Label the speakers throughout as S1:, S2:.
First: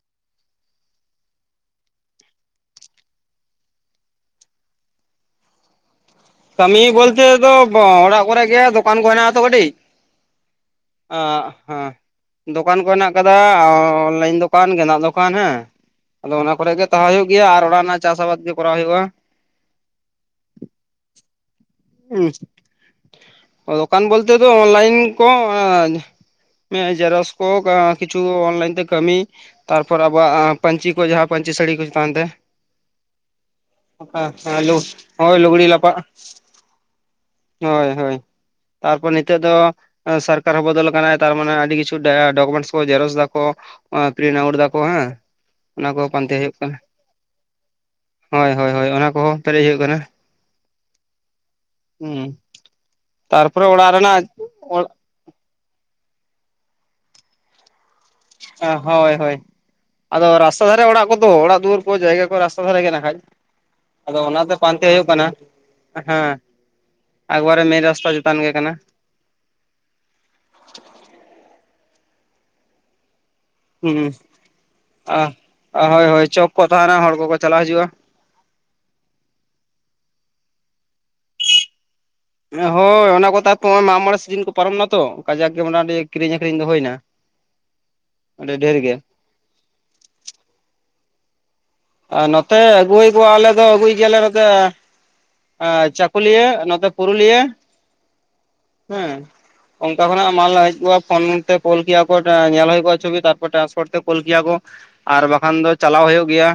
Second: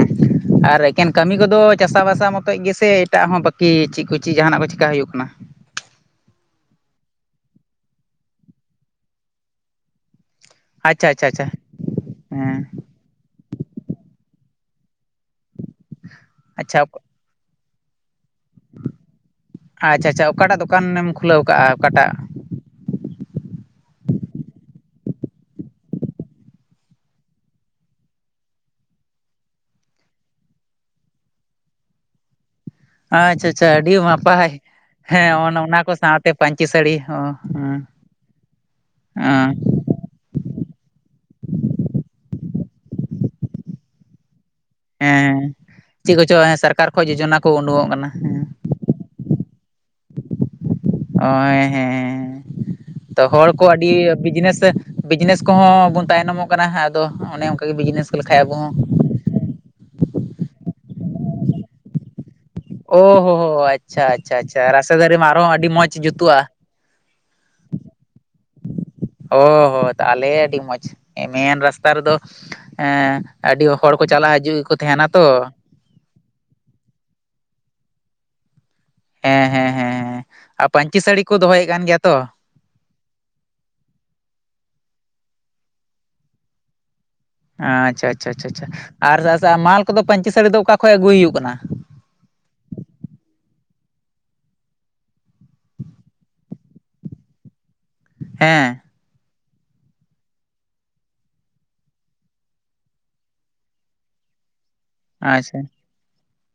S1: [unintelligible] ᱟᱨ ᱮᱠᱮᱱ ᱠᱟᱹᱢᱤ ᱠᱚᱫᱚ ᱪᱟᱥᱟᱵᱟᱥᱟ ᱢᱚᱛᱚᱡ ᱜᱮᱥᱮ ᱮᱴᱟᱜ ᱦᱚᱸ ᱵᱟᱹᱠᱤ ᱪᱮᱫ ᱠᱚ ᱪᱮᱫ ᱡᱟᱦᱟᱱᱟᱜ ᱠᱚ ᱪᱮᱠᱟ ᱦᱩᱭᱩᱜ ᱠᱟᱱᱟ?
S2: ᱠᱟᱹᱢᱤ ᱵᱚᱞᱪᱮ ᱛᱚ ᱚᱲᱟᱜ ᱠᱚᱨᱮ ᱜᱮᱭ ᱫᱚᱠᱟᱱ ᱠᱚ ᱦᱮᱱᱟᱜᱼᱟ ᱛᱚ ᱠᱟᱹᱴᱤᱡ
S1: ᱟᱪᱪᱷᱟ ᱟᱪᱪᱷᱟ
S2: ᱟᱸᱜ
S1: ᱟᱪᱪᱷᱟ
S2: ᱦᱟᱸ
S1: ᱦᱮᱸ
S2: ᱫᱚᱠᱟᱱ ᱠᱚ ᱦᱮᱱᱟᱜ ᱠᱟᱫᱟ ᱚᱱᱞᱟᱭᱤᱱ ᱫᱚᱠᱟᱱ ᱜᱮ ᱦᱮᱱᱟᱜ ᱫᱚᱠᱟᱱ ᱦᱮᱸ ᱟᱫᱚ ᱚᱱᱟ ᱠᱚᱨᱮ ᱜᱮ
S1: ᱟᱪᱪᱷᱟ
S2: ᱛᱟᱦᱮᱸ ᱦᱩᱭᱩᱜ ᱠᱟᱱᱟ ᱜᱮᱭᱟ ᱟᱨ ᱚᱲᱟᱜ ᱨᱮᱱᱟᱜ ᱪᱟᱥ ᱟᱵᱟᱫᱽ ᱜᱮ ᱠᱚᱨᱟᱣ ᱦᱩᱭᱩᱜᱼᱟ
S1: ᱟᱪᱷᱟ ᱟᱪᱷᱟ ᱚᱠᱟᱴᱟᱜ ᱫᱚᱠᱟᱱᱮᱢ ᱠᱷᱩᱞᱟᱹᱣ ᱠᱟᱜᱼᱟ ᱚᱠᱟᱴᱟᱜ?
S2: ᱫᱚᱠᱟᱱ ᱵᱚᱞᱛᱮ ᱫᱚ ᱚᱱᱞᱟᱭᱤᱱ ᱠᱚ [unintelligible] ᱡᱮᱨᱚᱠᱚᱥ ᱠᱳ ᱠᱤᱪᱷᱩ ᱚᱱᱞᱟᱭᱤᱱ ᱛᱮ ᱠᱟᱹᱢᱤ ᱛᱟᱨᱯᱚᱨ ᱟᱵᱚᱣᱟᱜ ᱯᱟᱹᱧᱪᱤ ᱠᱚ ᱡᱟᱦᱟᱸ ᱯᱟᱹᱧᱪᱤ ᱥᱟᱹᱲᱤ ᱠᱚ ᱪᱮᱛ ᱛᱟᱦᱮᱸ
S1: ᱟᱪᱷᱟ ᱟᱪᱷᱟ ᱟᱹᱰᱤ ᱱᱟᱯᱟᱭ ᱦᱮᱸ
S2: ᱦᱳᱭ ᱞᱩᱜᱽᱲᱤ
S1: ᱚᱱᱟ ᱠᱚ
S2: ᱞᱟᱯᱟᱜ
S1: ᱥᱟᱶᱛᱮ ᱯᱟᱹᱧᱪᱤ ᱥᱟᱹᱲᱤ ᱦᱚᱸ ᱦᱮᱸ
S2: ᱦᱳᱭ ᱦᱳᱭ ᱛᱟᱨᱯᱚᱨ ᱱᱤᱛᱚᱜ
S1: ᱦᱮᱸ
S2: ᱫᱚ ᱥᱚᱨᱠᱟᱨ ᱦᱚᱸ ᱵᱚᱫᱚᱞ ᱠᱟᱱᱟᱭ ᱛᱟᱨᱢᱟᱱᱮ ᱟᱹᱰᱤ ᱠᱤᱪᱷᱩ ᱰᱟᱭᱟ ᱰᱚᱠᱚᱢᱮᱱᱴᱥ ᱠᱚ ᱡᱮᱨᱚᱠᱚᱥ ᱫᱟ ᱠᱚ ᱟᱨ ᱯᱨᱤᱱᱴ ᱟᱣᱩᱴ ᱫᱟᱠᱚ ᱦᱮᱸ᱾ ᱚᱱᱟ ᱠᱚᱦᱚᱸ
S1: ᱪᱮᱫ ᱠᱚᱪᱚ
S2: ᱯᱟᱱᱛᱮ ᱦᱩᱭᱩᱜ ᱠᱟᱱᱟ,
S1: ᱥᱚᱨᱠᱟᱨ ᱠᱷᱚᱡ ᱡᱳᱡᱚᱱᱟ ᱠᱚ ᱩᱰᱩᱠᱚᱜ ᱠᱟᱱᱟ ᱦᱮᱸ
S2: ᱦᱳᱭ ᱦᱳᱭ ᱦᱳᱭ ᱚᱱᱟ ᱠᱚᱦᱚᱸ ᱯᱮᱨᱮᱡ ᱦᱩᱭᱩᱜ ᱠᱟᱱᱟ᱾
S1: ᱮ ᱦᱮᱸ
S2: ᱦᱩᱸ
S1: ᱛᱚ ᱦᱚᱲ ᱠᱚ
S2: ᱛᱟᱨᱯᱚᱨᱮ
S1: ᱟᱹᱰᱤ
S2: ᱚᱲᱟᱜ ᱨᱮᱱᱟᱜ
S1: ᱵᱤᱡᱽᱱᱮᱥᱮᱼᱼ
S2: ᱚᱲ
S1: ᱵᱤᱡᱱᱮᱥ ᱠᱚᱦᱚᱸ ᱵᱚᱱ ᱛᱟᱭᱱᱚᱢᱚᱜ ᱠᱟᱱᱟ ᱦᱟᱜ ᱟᱫᱚ ᱚᱱᱮ ᱚᱱᱠᱟᱟᱜᱮ ᱵᱤᱡᱽᱱᱮᱥ ᱠᱚ ᱞᱮᱠᱷᱟᱡ ᱟᱵᱚ ᱦᱚᱸᱼᱼ
S2: ᱦᱳᱭ ᱦᱳᱭ ᱟᱫᱚ ᱨᱟᱥᱛᱟ ᱫᱷᱟᱨᱮ ᱚᱲᱟᱜ ᱠᱚᱫᱚ ᱚᱲᱟᱜ ᱫᱩᱣᱟᱹᱨ ᱠᱚ ᱡᱟᱭᱜᱟ ᱠᱚ ᱨᱟᱥᱼᱼ ᱫᱷᱟᱨᱮᱜᱮ
S1: ᱳ
S2: ᱱᱟᱠᱷᱟᱡ,
S1: ᱦᱳ ᱦᱳ ᱟᱪᱪᱷᱟ
S2: ᱟᱫᱚ
S1: ᱟᱪᱪᱷᱟ
S2: ᱚᱱᱟᱛᱮ
S1: ᱟᱪᱪᱷᱟ
S2: ᱯᱟᱱᱛᱮ
S1: ᱨᱟᱥᱮ
S2: ᱦᱩᱭᱩᱜ
S1: ᱫᱟᱨᱮ
S2: ᱠᱟᱱᱟ,
S1: ᱢᱟ ᱟᱨᱦᱚᱸ ᱟᱹᱰᱤ ᱢᱚᱸᱡᱽ ᱡᱩᱛᱩᱜᱼᱟ
S2: ᱦᱮᱸ᱾ ᱮᱠᱵᱟᱨᱮ ᱢᱮᱱ ᱨᱟᱥᱛᱟ ᱪᱮᱛᱟᱱ ᱜᱮ ᱠᱟᱱᱟ᱾
S1: ᱚ ᱦᱚᱸ ᱛᱟᱦᱞᱮ ᱟᱹᱰᱤ ᱢᱚᱸᱡᱽ, ᱢᱮᱱ ᱨᱟᱥᱛᱟ ᱨᱮᱫᱚ ᱮ᱾ ᱟᱹᱰᱤ ᱦᱚᱲ
S2: ᱦᱩᱸ
S1: ᱠᱚ ᱪᱟᱞᱟᱜᱣ ᱦᱤᱡᱩᱜ ᱜᱮᱠᱚ ᱛᱟᱦᱮᱱᱟ ᱛᱚ᱾
S2: ᱦᱳᱭ ᱦᱳᱭ ᱪᱚᱠ ᱠᱚ ᱛᱟᱦᱮᱱᱟ ᱦᱚᱲ ᱠᱚᱠᱚ ᱪᱟᱞᱟᱣ ᱦᱤᱡᱩᱜᱼᱟ᱾
S1: ᱦᱮᱸ ᱦᱮᱸ ᱦᱮᱸ ᱦᱮᱸ ᱟᱨ ᱯᱟᱟᱹᱧᱪᱤ ᱥᱟᱹᱲᱤ ᱠᱚ ᱫᱚᱦᱚᱭᱮᱜ ᱠᱟᱱ ᱜᱮᱭᱟ ᱛᱚ?
S2: ᱦᱳᱭ ᱚᱱᱟ ᱠᱚ ᱛᱟᱨᱯᱚᱨ ᱢᱟᱜᱽ ᱢᱚᱬᱮ ᱥᱤᱡᱤᱱ ᱠᱚ ᱯᱟᱨᱚᱢᱮ ᱱᱟ ᱛᱚ ᱠᱟᱡᱟᱠ ᱜᱮ ᱢᱟᱱᱮ ᱠᱤᱨᱤᱧ ᱟᱠᱷᱨᱤᱧ ᱫᱚ ᱦᱩᱭᱮᱱᱟ᱾
S1: ᱟᱪᱪᱷᱟ ᱟᱪᱪᱷᱟ ᱟᱨ ᱢᱟᱞ ᱠᱚᱫᱚ ᱯᱟᱹᱧᱪᱤ ᱥᱟᱹᱲᱤ ᱫᱚ ᱚᱠᱟ ᱠᱷᱚᱡ ᱟᱹᱜᱩᱭ ᱦᱩᱭᱩᱜ ᱠᱟᱱᱟ?
S2: ᱟᱨ ᱱᱚᱛᱮ ᱟᱹᱜᱩᱭ ᱦᱩᱭ ᱠᱚᱜᱼᱟ ᱟᱞᱮ ᱫᱚ ᱟᱹᱜᱩᱭ ᱜᱮᱭᱟᱞᱮ ᱱᱚᱛᱮ᱾ ᱪᱟᱹᱠᱩᱞᱤᱭᱟᱹ ᱟᱨ ᱱᱚᱛᱮ ᱯᱩᱨᱩᱞᱤᱭᱟᱹ᱾
S1: ᱦᱮᱸ᱾
S2: ᱦᱮᱸ᱾ ᱚᱱᱠᱟ ᱠᱷᱚᱱᱟᱜ ᱢᱟᱞ ᱦᱮᱡ ᱠᱚᱜᱼᱟ ᱯᱷᱳᱱ ᱛᱮ ᱠᱚᱞ ᱠᱮᱭᱟ ᱠᱚ ᱧᱮᱞ ᱦᱳᱭ ᱠᱚᱜᱼᱟ ᱪᱷᱚᱵᱤ ᱛᱟᱨᱯᱚᱨ ᱴᱮᱨᱟᱥᱯᱳᱰ ᱛᱮ ᱠᱚᱞ ᱠᱮᱭᱟ ᱠᱚ᱾ ᱟᱨ ᱵᱟᱠᱷᱟᱱ
S1: ᱟᱪᱪᱷᱟ
S2: ᱫᱚ ᱪᱟᱞᱟᱣ ᱦᱳᱭᱳᱜ ᱜᱮᱭᱟ᱾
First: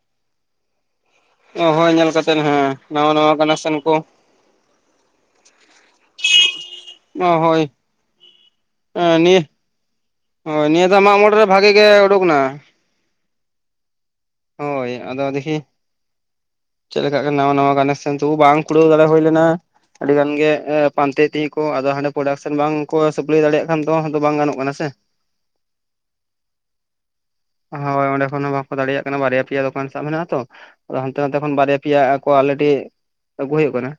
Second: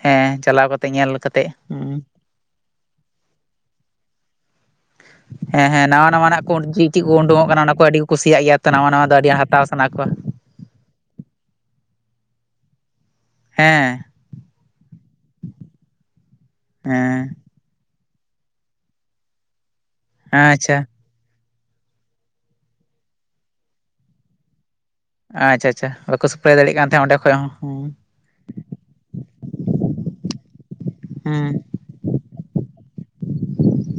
S1: ᱦᱮᱸ, ᱪᱟᱞᱟᱣ ᱠᱟᱛᱼᱼ
S2: ᱦᱳᱭ ᱧᱮᱞ ᱠᱟᱛᱮᱱ ᱦᱮᱸ ᱱᱟᱣᱟ ᱱᱟᱣᱟ ᱠᱟᱱᱮᱠᱥᱮᱱ ᱠᱚ᱾
S1: ᱦᱮᱸ ᱦᱮᱸ ᱱᱟᱣᱟ ᱱᱟᱣᱟᱱᱟᱜ ᱠᱚ ᱪᱤᱱ ᱪᱤᱱ ᱠᱚ ᱳᱰᱳᱝᱚᱜ ᱠᱟᱱᱟ
S2: ᱦᱳᱭ
S1: ᱚᱱᱟ ᱠᱚ ᱟᱹᱰᱤ ᱠᱚ ᱠᱩᱥᱤᱭᱟᱜ ᱜᱮᱭᱟ ᱛᱚ ᱱᱟᱣᱟ ᱱᱟᱣᱟ ᱫᱚ ᱟᱹᱰᱤ
S2: ᱱᱤᱭᱟᱹ
S1: ᱦᱟᱛᱟᱣᱼᱼ ᱚᱱᱟ ᱠᱚ᱾
S2: ᱦᱳᱭ ᱱᱤᱭᱟᱹ ᱫᱷᱟᱣ ᱢᱟᱜᱽ ᱢᱚᱬᱮ ᱨᱮ ᱵᱷᱟᱜᱮ ᱜᱮ ᱩᱰᱳᱠ ᱱᱟ᱾
S1: ᱦᱮᱸ
S2: ᱦᱳᱭ ᱟᱫᱚ ᱫᱤᱠᱷᱤ ᱪᱮᱫ
S1: ᱦᱮᱸ
S2: ᱞᱮᱠᱟ ᱱᱟᱣᱟ ᱱᱟᱣᱟ ᱜᱮ ᱱᱮᱥ᱾ ᱠᱤᱱᱛᱩ ᱵᱟᱝ ᱠᱩᱲᱟᱹᱣ ᱫᱟᱲᱮ ᱦᱩᱭ ᱞᱮᱱᱟ ᱟᱹᱰᱤ ᱜᱟᱱ ᱜᱮ, ᱮᱼᱼ
S1: ᱟᱪᱪᱷᱟ
S2: ᱯᱟᱱᱛᱮ ᱤᱫᱤᱭᱟᱠᱚ ᱟᱫᱚ ᱦᱟᱸᱰᱮ ᱯᱨᱚᱰᱟᱠᱥᱚᱱ ᱵᱟᱝᱠᱚ ᱥᱟᱹᱯᱞᱟᱹᱭ ᱫᱟᱲᱮᱭᱟᱜ ᱠᱷᱟᱱ ᱫᱚ, ᱦᱮᱸᱛᱚ ᱵᱟᱝ ᱜᱟᱱᱚᱜ ᱠᱟᱱᱟ ᱥᱮ᱾
S1: ᱟᱪᱪᱷᱟ ᱟᱪᱪᱷᱟ ᱵᱟᱠᱚ ᱥᱟᱯᱞᱟᱭ ᱫᱟᱲᱮᱭᱟᱜ ᱠᱟᱱ ᱛᱟᱦᱮᱫ ᱚᱸᱰᱮ ᱠᱷᱚᱡ ᱦᱚᱸ᱾ ᱦᱩᱸ
S2: ᱦᱳᱭ ᱚᱸᱰᱮ ᱠᱷᱚᱱ ᱦᱚᱸ ᱵᱟᱠᱚ ᱫᱟᱲᱮᱭᱟᱜ ᱠᱟᱱᱟ ᱵᱟᱨᱭᱟ ᱯᱮᱭᱟ ᱫᱚᱠᱟᱱ ᱥᱟᱵ ᱢᱮᱱᱟᱜᱼᱟ ᱛᱚ ᱟᱫᱚ ᱦᱟᱱᱛᱮ ᱱᱟᱛᱮ
S1: ᱦᱩᱸ
S2: ᱠᱷᱚᱱ ᱵᱟᱨᱭᱟ ᱼᱼ ᱯᱮᱭᱟ ᱟᱠᱚ ᱟᱞᱮᱰᱤ ᱟᱹᱜᱩ ᱦᱩᱭᱩᱜ ᱠᱟᱱᱟ᱾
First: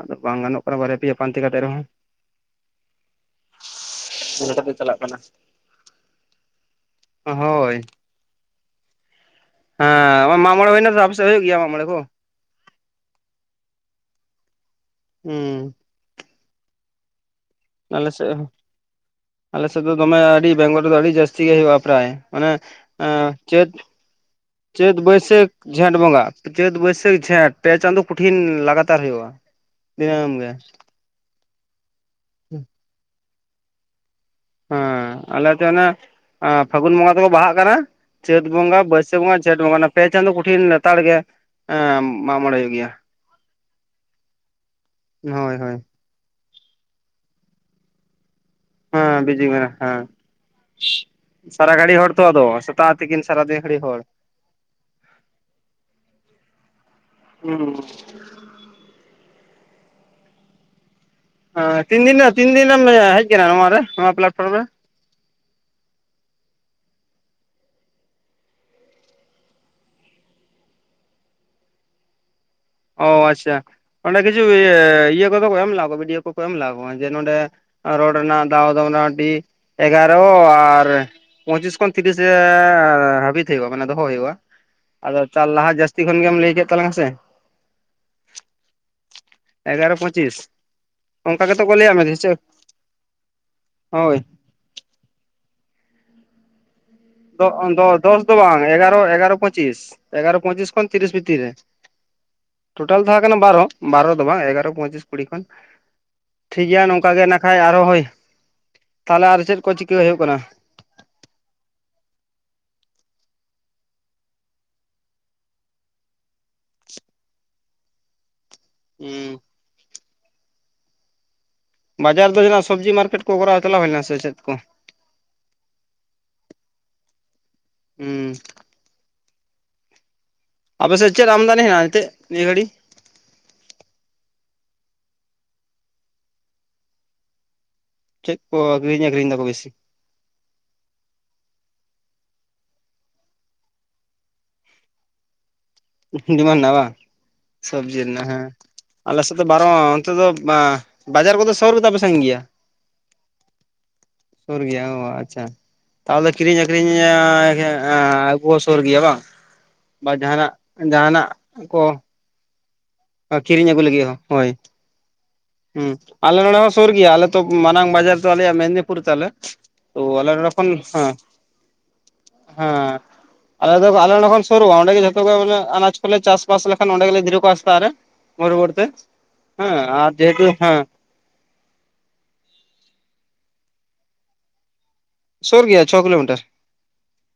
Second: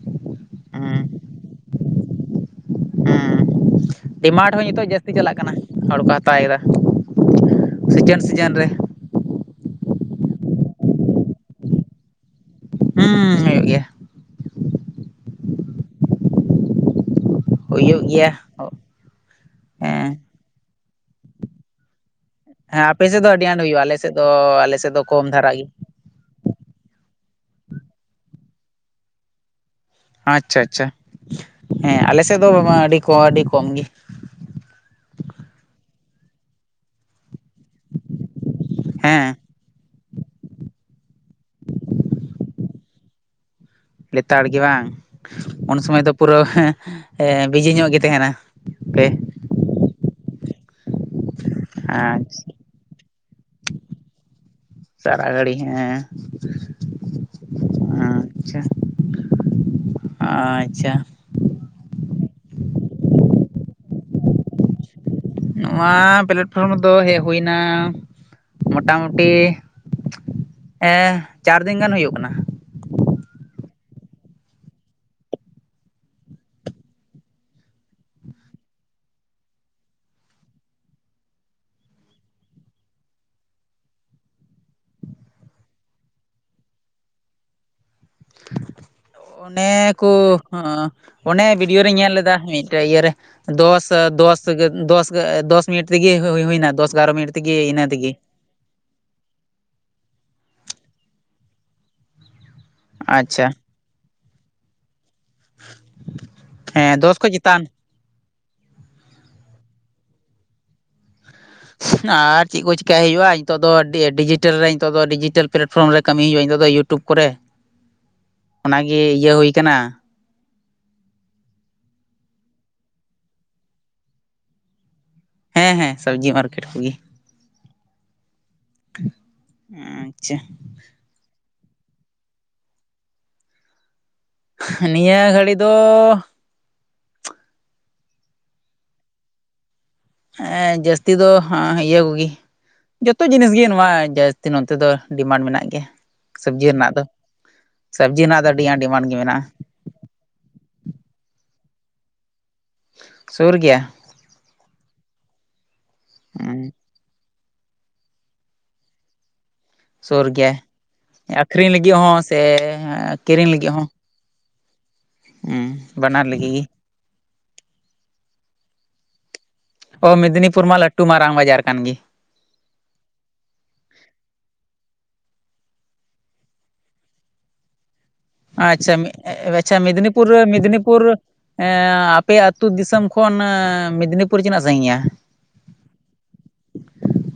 S2: ᱟᱫᱚ ᱵᱟᱝ ᱜᱟᱱᱚᱜ ᱠᱟᱱᱟ ᱵᱟᱨᱭᱟ ᱯᱮᱭᱟ ᱯᱟᱱᱛᱮ ᱠᱟᱛᱮ ᱨᱮᱦᱚᱸ᱾
S1: ᱦᱮᱸ ᱰᱤᱢᱟᱱᱰ ᱦᱚᱸ ᱱᱤᱛᱚᱜ ᱡᱟᱹᱥᱛᱤ ᱪᱟᱞᱟᱜ ᱠᱟᱱᱟ ᱦᱚᱲᱠᱚ ᱦᱟᱛᱟᱣᱮᱫᱟ᱾
S2: ᱦᱳᱭ ᱦᱮᱸ ᱢᱟᱜᱽ ᱢᱚᱬᱮ ᱦᱩᱭᱱᱟ ᱛᱚ ᱟᱯᱮ ᱥᱮᱫ ᱦᱩᱭᱩᱜ ᱜᱮᱭᱟ ᱢᱟᱜᱽ ᱢᱚᱬᱮ ᱠᱚ?
S1: ᱦᱩᱸ, ᱦᱳᱭᱳᱜ ᱜᱮᱭᱟ᱾
S2: ᱦᱩᱸ᱾
S1: ᱦᱩᱭᱩᱜ
S2: ᱟᱞᱮ
S1: ᱜᱮᱭᱟ
S2: ᱥᱮᱫ ᱦᱚᱸ ᱟᱞᱮ ᱥᱮᱫ ᱫᱚ ᱫᱚᱢᱮ
S1: ᱦᱮᱸ
S2: ᱟᱹᱰᱤ ᱵᱮᱝᱜᱚᱞ ᱨᱮᱫᱚ ᱟᱹᱰᱤ ᱡᱟᱹᱥᱛᱤ ᱜᱮ ᱦᱩᱭᱩᱜᱼᱟ, ᱯᱨᱟᱭ᱾ ᱚᱱᱮ
S1: ᱦᱮᱸ ᱟᱯᱮ
S2: ᱮ
S1: ᱥᱮᱫ ᱫᱚ ᱟᱹᱰᱤ ᱟᱸᱴ
S2: ᱪᱟᱹᱛᱼᱼ
S1: ᱦᱩᱭᱩᱜᱼᱟ ᱟᱞᱮ ᱥᱮᱫ ᱫᱚᱼᱼ
S2: ᱪᱟᱹᱛ ᱵᱟᱹᱭᱥᱟᱹᱠᱷ ᱡᱷᱮᱸᱴ ᱵᱚᱸᱜᱟ, ᱪᱟᱹᱛ ᱵᱟᱹᱭᱥᱟᱹᱠᱷ ᱡᱷᱮᱸᱴ ᱯᱮ ᱪᱟᱸᱫᱳ ᱠᱩᱴᱷᱤᱱ ᱞᱟᱜᱟᱛᱟᱨ ᱦᱩᱭᱩᱜᱼᱟ᱾ ᱫᱤᱱᱟᱹᱢ ᱜᱮ
S1: ᱟᱪᱪᱷᱟ ᱟᱪᱪᱷᱟ, ᱦᱮᱸ ᱟᱞᱮᱥᱮᱫ ᱫᱚ ᱵᱟᱝ ᱟᱹᱰᱤ ᱠᱚ ᱟᱹᱰᱤ ᱠᱚᱢ ᱜᱮ᱾
S2: ᱦᱮᱸ ᱟᱞᱮᱥᱮᱱᱟ ᱯᱷᱟᱹᱜᱩᱱ ᱵᱚᱸᱜᱟ ᱫᱚᱠᱚ ᱵᱟᱦᱟᱜ ᱠᱟᱱᱟ ᱪᱟᱹᱛ ᱵᱚᱸᱜᱟ ᱵᱟᱹᱭᱥᱟᱹᱠᱷ
S1: ᱦᱮᱸ
S2: ᱵᱚᱸᱜᱟᱼᱼ ᱡᱷᱮᱴ ᱵᱚᱸᱜᱟ ᱚᱱᱟ ᱯᱮ ᱪᱟᱸᱫᱚ ᱠᱩᱴᱷᱤᱱ ᱞᱮᱛᱟᱲ ᱜᱮ ᱢᱟᱜᱽ ᱢᱚᱬᱮ ᱦᱩᱭᱩᱜ ᱜᱮᱭᱟ᱾
S1: ᱞᱮᱛᱟᱲ ᱜᱮ ᱵᱟᱝ
S2: ᱦᱳᱭ ᱦᱳᱭ
S1: ᱩᱱ ᱥᱚᱢᱚᱭ ᱫᱚ ᱯᱩᱨᱟᱹ ᱵᱤᱡᱤ ᱧᱚᱜ ᱜᱮ ᱛᱮᱦᱮᱱᱟ᱾
S2: ᱦᱮᱸ ᱵᱤᱡᱤ ᱢᱮ ᱦᱮᱸ ᱥᱟᱨᱟ ᱜᱟᱲᱤ ᱦᱚᱲ ᱛᱚ ᱟᱫᱚ᱾
S1: ᱟᱪᱪᱷᱟ
S2: ᱛᱟ ᱛᱤᱠᱤᱱ ᱥᱟᱨᱟ ᱫᱤᱱ ᱦᱟᱹᱲᱤ ᱦᱚᱲ᱾
S1: ᱥᱟᱨᱟ ᱜᱟᱹᱲᱤ ᱦᱮᱸ
S2: ᱦᱩᱸ
S1: ᱟᱪᱪᱷᱟ ᱟᱪᱪᱷᱟ
S2: ᱛᱤᱱ ᱫᱤᱱ ᱛᱤᱱ ᱫᱤᱱᱮᱢ ᱦᱮᱡ ᱠᱟᱱᱟ᱾ ᱱᱚᱣᱟ ᱨᱮ ᱱᱚᱣᱟ ᱯᱞᱟᱴᱯᱷᱚᱨᱢ ᱨᱮ
S1: ᱱᱚᱣᱟ ᱯᱞᱟᱴᱯᱷᱚᱨᱚᱢ ᱨᱮᱫᱚ ᱦᱮᱡ ᱦᱩᱭᱱᱟ ᱢᱚᱴᱟᱢᱩᱴᱤ ᱪᱟᱨᱫᱤᱱ ᱜᱟᱱ ᱦᱩᱭᱩᱜ ᱠᱟᱱᱟ᱾
S2: ᱚ ᱟᱪᱪᱷᱟ ᱚᱸᱰᱮ ᱠᱤᱪᱷᱩ ᱤᱭᱟᱹ ᱠᱚ ᱫᱚ ᱮᱢ ᱞᱮᱱᱟ ᱱᱚᱣᱟ ᱵᱷᱤᱰᱭᱳ ᱠᱚᱠᱚ ᱮᱢ ᱞᱮᱱᱟ ᱱᱚᱣᱟ ᱡᱮ ᱱᱚᱸᱰᱮ ᱨᱚᱰ ᱨᱮᱱᱟᱜ ᱫᱟᱣ ᱫᱚ ᱨᱮᱱᱟᱜ ᱢᱚᱴᱟᱢᱩᱴᱤ ᱮᱜᱟᱨᱚ ᱟᱨ ᱯᱚᱸᱪᱤᱥ ᱠᱷᱚᱱ ᱛᱤᱨᱤᱥ ᱨᱮ ᱦᱟᱹᱵᱤᱛ ᱦᱩᱭᱩᱜ-ᱟ᱾ ᱢᱟᱱᱮ ᱫᱚᱦᱚ ᱦᱩᱭᱩᱜ-ᱟ᱾ ᱟᱫᱚ ᱪᱟᱞ ᱞᱟᱦᱟ ᱡᱟᱹᱥᱛᱤ ᱠᱷᱚᱱ ᱜᱮᱢ ᱞᱟᱹᱭ ᱠᱮᱫ ᱛᱟᱞᱟᱝᱟ ᱥᱮ
S1: ᱚᱱᱮ
S2: ᱮᱜᱟᱨᱚ
S1: ᱠᱚ
S2: ᱯᱚᱸᱪᱤᱥ
S1: ᱚᱱᱮ
S2: ᱚᱱᱠᱟ ᱜᱮᱛᱚ ᱠᱚ
S1: ᱵᱷᱤᱰᱤᱭᱳ
S2: ᱞᱟᱹᱭᱟᱜ
S1: ᱨᱮᱧ
S2: ᱢᱮ
S1: ᱧᱮᱞ ᱞᱮᱫᱟ
S2: ᱦᱤᱥᱟᱹᱵ
S1: ᱢᱤᱫᱴᱮᱡ ᱤᱭᱟᱹᱨᱮ ᱫᱚᱥ
S2: ᱦᱳᱭ
S1: ᱫᱚᱥ ᱫᱚᱥ ᱫᱚᱥ ᱢᱤᱱᱤᱴ ᱨᱮᱜᱮ ᱦᱩᱭ ᱦᱩᱭᱱᱟ ᱫᱚᱥ ᱮᱜᱟᱨᱚ ᱢᱤᱱᱤᱴ ᱛᱮᱜᱮ ᱤᱱᱟᱹ ᱛᱮᱜᱮ
S2: ᱫᱚᱥ ᱫᱚ ᱵᱟᱝ ᱮᱜᱟᱨᱚ ᱮᱜᱟᱨᱚ ᱯᱚᱸᱪᱤᱥ ᱮᱜᱟᱨᱚ ᱯᱚᱸᱪᱤᱥ ᱠᱷᱚᱱ ᱛᱤᱨᱤᱥ ᱵᱷᱤᱛᱤᱨ ᱨᱮ ᱴᱳᱴᱟᱞ ᱫᱚ ᱠᱟᱱᱟ
S1: ᱟᱪᱪᱷᱟ
S2: ᱵᱟᱨᱚ ᱵᱟᱨᱚ ᱫᱚ ᱵᱟᱝ ᱮᱜᱟᱨᱚ ᱯᱚᱸᱪᱤᱥ ᱠᱩᱲᱤ ᱠᱷᱚᱱ ᱴᱷᱤᱠ ᱜᱮᱭᱟ
S1: ᱦᱮᱸ
S2: ᱱᱚᱝᱠᱟ
S1: ᱫᱚᱥ
S2: ᱜᱮ
S1: ᱠᱷᱚᱡ
S2: ᱱᱟ ᱠᱷᱷᱟᱡ
S1: ᱪᱮᱛᱟᱱ
S2: ᱟᱨᱚᱸ ᱦᱳᱭ ᱛᱟᱦᱚᱞᱮ ᱟᱨ ᱪᱮᱫ ᱠᱚ ᱪᱤᱠᱟᱹ ᱦᱩᱭᱩᱜ ᱠᱟᱱᱟ
S1: ᱟᱨ ᱪᱮᱫ ᱠᱚ ᱪᱮᱠᱟᱹᱭ ᱦᱩᱭᱩᱜ-ᱟ᱾ ᱱᱤᱛᱚᱜ ᱫᱚ ᱰᱤᱡᱤᱴᱟᱞ ᱨᱮ ᱱᱤᱛᱚᱜ ᱫᱚ ᱰᱤᱡᱤᱴᱟᱞ ᱯᱞᱟᱴᱯᱷᱚᱨᱢ ᱨᱮ ᱠᱟᱹᱢᱤ ᱦᱩᱭᱩᱜ-ᱟ᱾ ᱱᱤᱛᱚᱜ ᱫᱚ ᱤᱭᱩᱵᱽ ᱴᱩᱵᱽ ᱠᱚᱨᱮ ᱚᱱᱟᱜᱮ ᱤᱭᱟᱹ
S2: ᱦᱩᱸ
S1: ᱦᱩᱭ ᱟᱠᱟᱱᱟ
S2: ᱵᱟᱡᱟᱨ ᱫᱚ ᱡᱟᱦᱟᱱᱟᱜ ᱥᱚᱵᱽᱡᱤ ᱢᱟᱨᱠᱮᱴ ᱠᱚ ᱠᱚᱨᱟᱣ ᱪᱟᱞᱟᱣ ᱦᱩᱭᱱᱟ ᱥᱮ ᱪᱮᱫ ᱠᱚ
S1: ᱦᱮᱸ ᱦᱮᱸ ᱥᱚᱵᱽᱡᱤ ᱢᱟᱨᱠᱮᱴ ᱠᱚᱜᱮ
S2: ᱦᱩᱸ
S1: ᱟᱪᱪᱷᱟ
S2: ᱟᱯᱮᱥᱮᱫ ᱪᱮᱫ ᱟᱢᱫᱟᱱᱤ ᱦᱮᱱᱟᱜ ᱱᱤᱛᱚᱜ ᱱᱤᱭᱟᱹ ᱜᱷᱟᱹᱲᱤ
S1: ᱱᱤᱭᱟᱹ ᱜᱷᱟᱹᱲᱤ ᱫᱚ
S2: ᱪᱮᱫ ᱠᱚ ᱟᱹᱠᱷᱨᱤᱧ ᱟᱠᱠᱷᱨᱤᱧ ᱫᱟᱠᱚ ᱵᱮᱥᱤ
S1: ᱦᱮᱸ ᱡᱟᱹᱥᱛᱤ ᱫᱚ ᱤᱭᱟᱹ ᱠᱚᱜᱮ ᱡᱚᱛᱚ ᱡᱤᱱᱤᱥ ᱜᱮ ᱱᱚᱣᱟ ᱡᱟᱹᱥᱛᱤ ᱱᱚᱛᱮ ᱫᱚ ᱰᱤᱢᱟᱱᱰ ᱢᱮᱱᱟᱜ ᱜᱮᱭᱟ
S2: ᱰᱤᱢᱟᱱᱰ
S1: ᱥᱚᱵᱽᱡᱤ
S2: ᱢᱮᱱᱟᱜ-ᱟ᱾
S1: ᱨᱮᱱᱟᱜ
S2: ᱵᱟᱝ
S1: ᱫᱚ
S2: ᱥᱚᱵᱽᱡᱤ ᱨᱮᱱᱟᱜ ᱦᱮᱸ
S1: ᱫᱚ ᱟᱹᱰᱤ ᱜᱟᱱ ᱰᱤᱢᱟᱱᱰ ᱜᱮ
S2: ᱟᱞᱮ ᱥᱮᱫ ᱫᱚ
S1: ᱢᱮᱱᱟᱜᱼᱟ
S2: ᱵᱟᱝ ᱨᱮᱦᱚᱸ ᱚᱱᱛᱮ ᱫᱚ ᱵᱟᱡᱟᱨ ᱠᱚᱫᱚ ᱥᱳᱨ ᱜᱮᱛᱟᱯᱮᱭᱟ ᱥᱮ ᱥᱟᱺᱜᱤᱧ ᱜᱮᱭᱟ
S1: ᱥᱩᱨ ᱜᱮᱭᱟ᱾
S2: ᱥᱩᱨ ᱜᱮᱭᱟ ᱚ ᱟᱪᱪᱷᱟ ᱛᱟᱦᱚᱞᱮ ᱠᱤᱨᱤᱧ
S1: ᱦᱩᱸ
S2: ᱟᱹᱠᱷᱨᱤᱧ ᱦᱮᱸ ᱟᱹᱜᱩ ᱦᱚᱸ ᱥᱩᱨ ᱜᱮᱭᱟ ᱵᱟᱝ ᱟᱨ ᱵᱟ
S1: ᱥᱩᱨ
S2: ᱡᱟᱦᱟᱱᱟᱜ
S1: ᱜᱮᱭᱟ
S2: ᱡᱟᱦᱟᱱᱟᱜ
S1: ᱟᱠᱷᱨᱤᱧ ᱞᱟᱹᱜᱤᱫ ᱦᱚᱸ ᱥᱮ
S2: ᱠᱷᱤᱨᱤᱧ ᱟᱹᱜᱩ ᱞᱟᱹᱜᱤᱫ ᱦᱚᱸ ᱦᱳᱭ
S1: ᱦᱩᱸ
S2: ᱦᱩ
S1: ᱵᱟᱱᱟᱨ
S2: ᱟᱞᱮ
S1: ᱞᱟᱹᱜᱤᱫ
S2: ᱱᱚᱰᱮ
S1: ᱜᱮ
S2: ᱦᱚᱸ ᱥᱩᱨ ᱜᱮᱭᱟᱹ ᱟᱞᱮ ᱛᱚ ᱢᱟᱨᱟᱝ ᱵᱟᱡᱟᱨ ᱫᱚ ᱟᱞᱮᱭᱟᱜ ᱢᱮᱫᱽᱱᱤᱯᱩᱨ ᱛᱟᱞᱮ ᱛᱚ
S1: ᱚ
S2: ᱟᱞᱮ ᱱᱚᱰᱮ
S1: ᱢᱮᱫᱽᱱᱤᱯᱩᱨ
S2: ᱠᱷᱚᱱ
S1: ᱢᱟ ᱞᱟᱹᱴᱩ
S2: ᱦᱮᱸ
S1: ᱢᱟᱨᱟᱝ ᱵᱟᱡᱟᱨ ᱠᱟᱱ ᱜᱮ
S2: ᱦᱮᱸ ᱟᱞᱮ ᱫᱚ ᱟᱞᱮ ᱱᱚᱸᱰᱮ ᱠᱷᱚᱱ ᱥᱩᱨᱩᱜ-ᱟ᱾ ᱚᱸᱰᱮ ᱜᱮ ᱡᱚᱛᱚ ᱜᱮ ᱟᱱᱟᱡ ᱠᱚᱞᱮ ᱪᱟᱥ ᱵᱟᱥ ᱞᱮᱠᱷᱟᱱ ᱚᱸᱰᱮ ᱜᱮᱞᱮ ᱤᱫᱤᱦᱚᱴᱚ ᱠᱟᱜ-ᱟ᱾ ᱥᱮᱛᱟᱜ ᱨᱮ ᱵᱷᱳᱨ ᱵᱷᱳᱨ ᱛᱮ
S1: ᱟᱪᱪᱷᱟ
S2: ᱦᱮᱸ
S1: ᱟᱪᱪᱷᱟ
S2: ᱟᱨ
S1: ᱢᱮᱫᱽᱱᱤᱯᱩᱨ
S2: ᱡᱮᱦᱮᱛᱩ ᱦᱮᱸ
S1: ᱢᱮᱫᱽᱱᱤᱯᱩᱨ ᱟᱯᱮ ᱟᱹᱛᱩ ᱫᱤᱥᱚᱢ ᱠᱷᱚᱱ ᱢᱮᱫᱽᱱᱤᱯᱩᱨ ᱛᱤᱱᱟᱹᱜ ᱥᱟᱺᱜᱤᱧ-ᱟ᱾
S2: ᱥᱳᱨ ᱜᱮᱭᱟ ᱪᱷᱚ ᱠᱤᱞᱳᱢᱤᱴᱟᱨ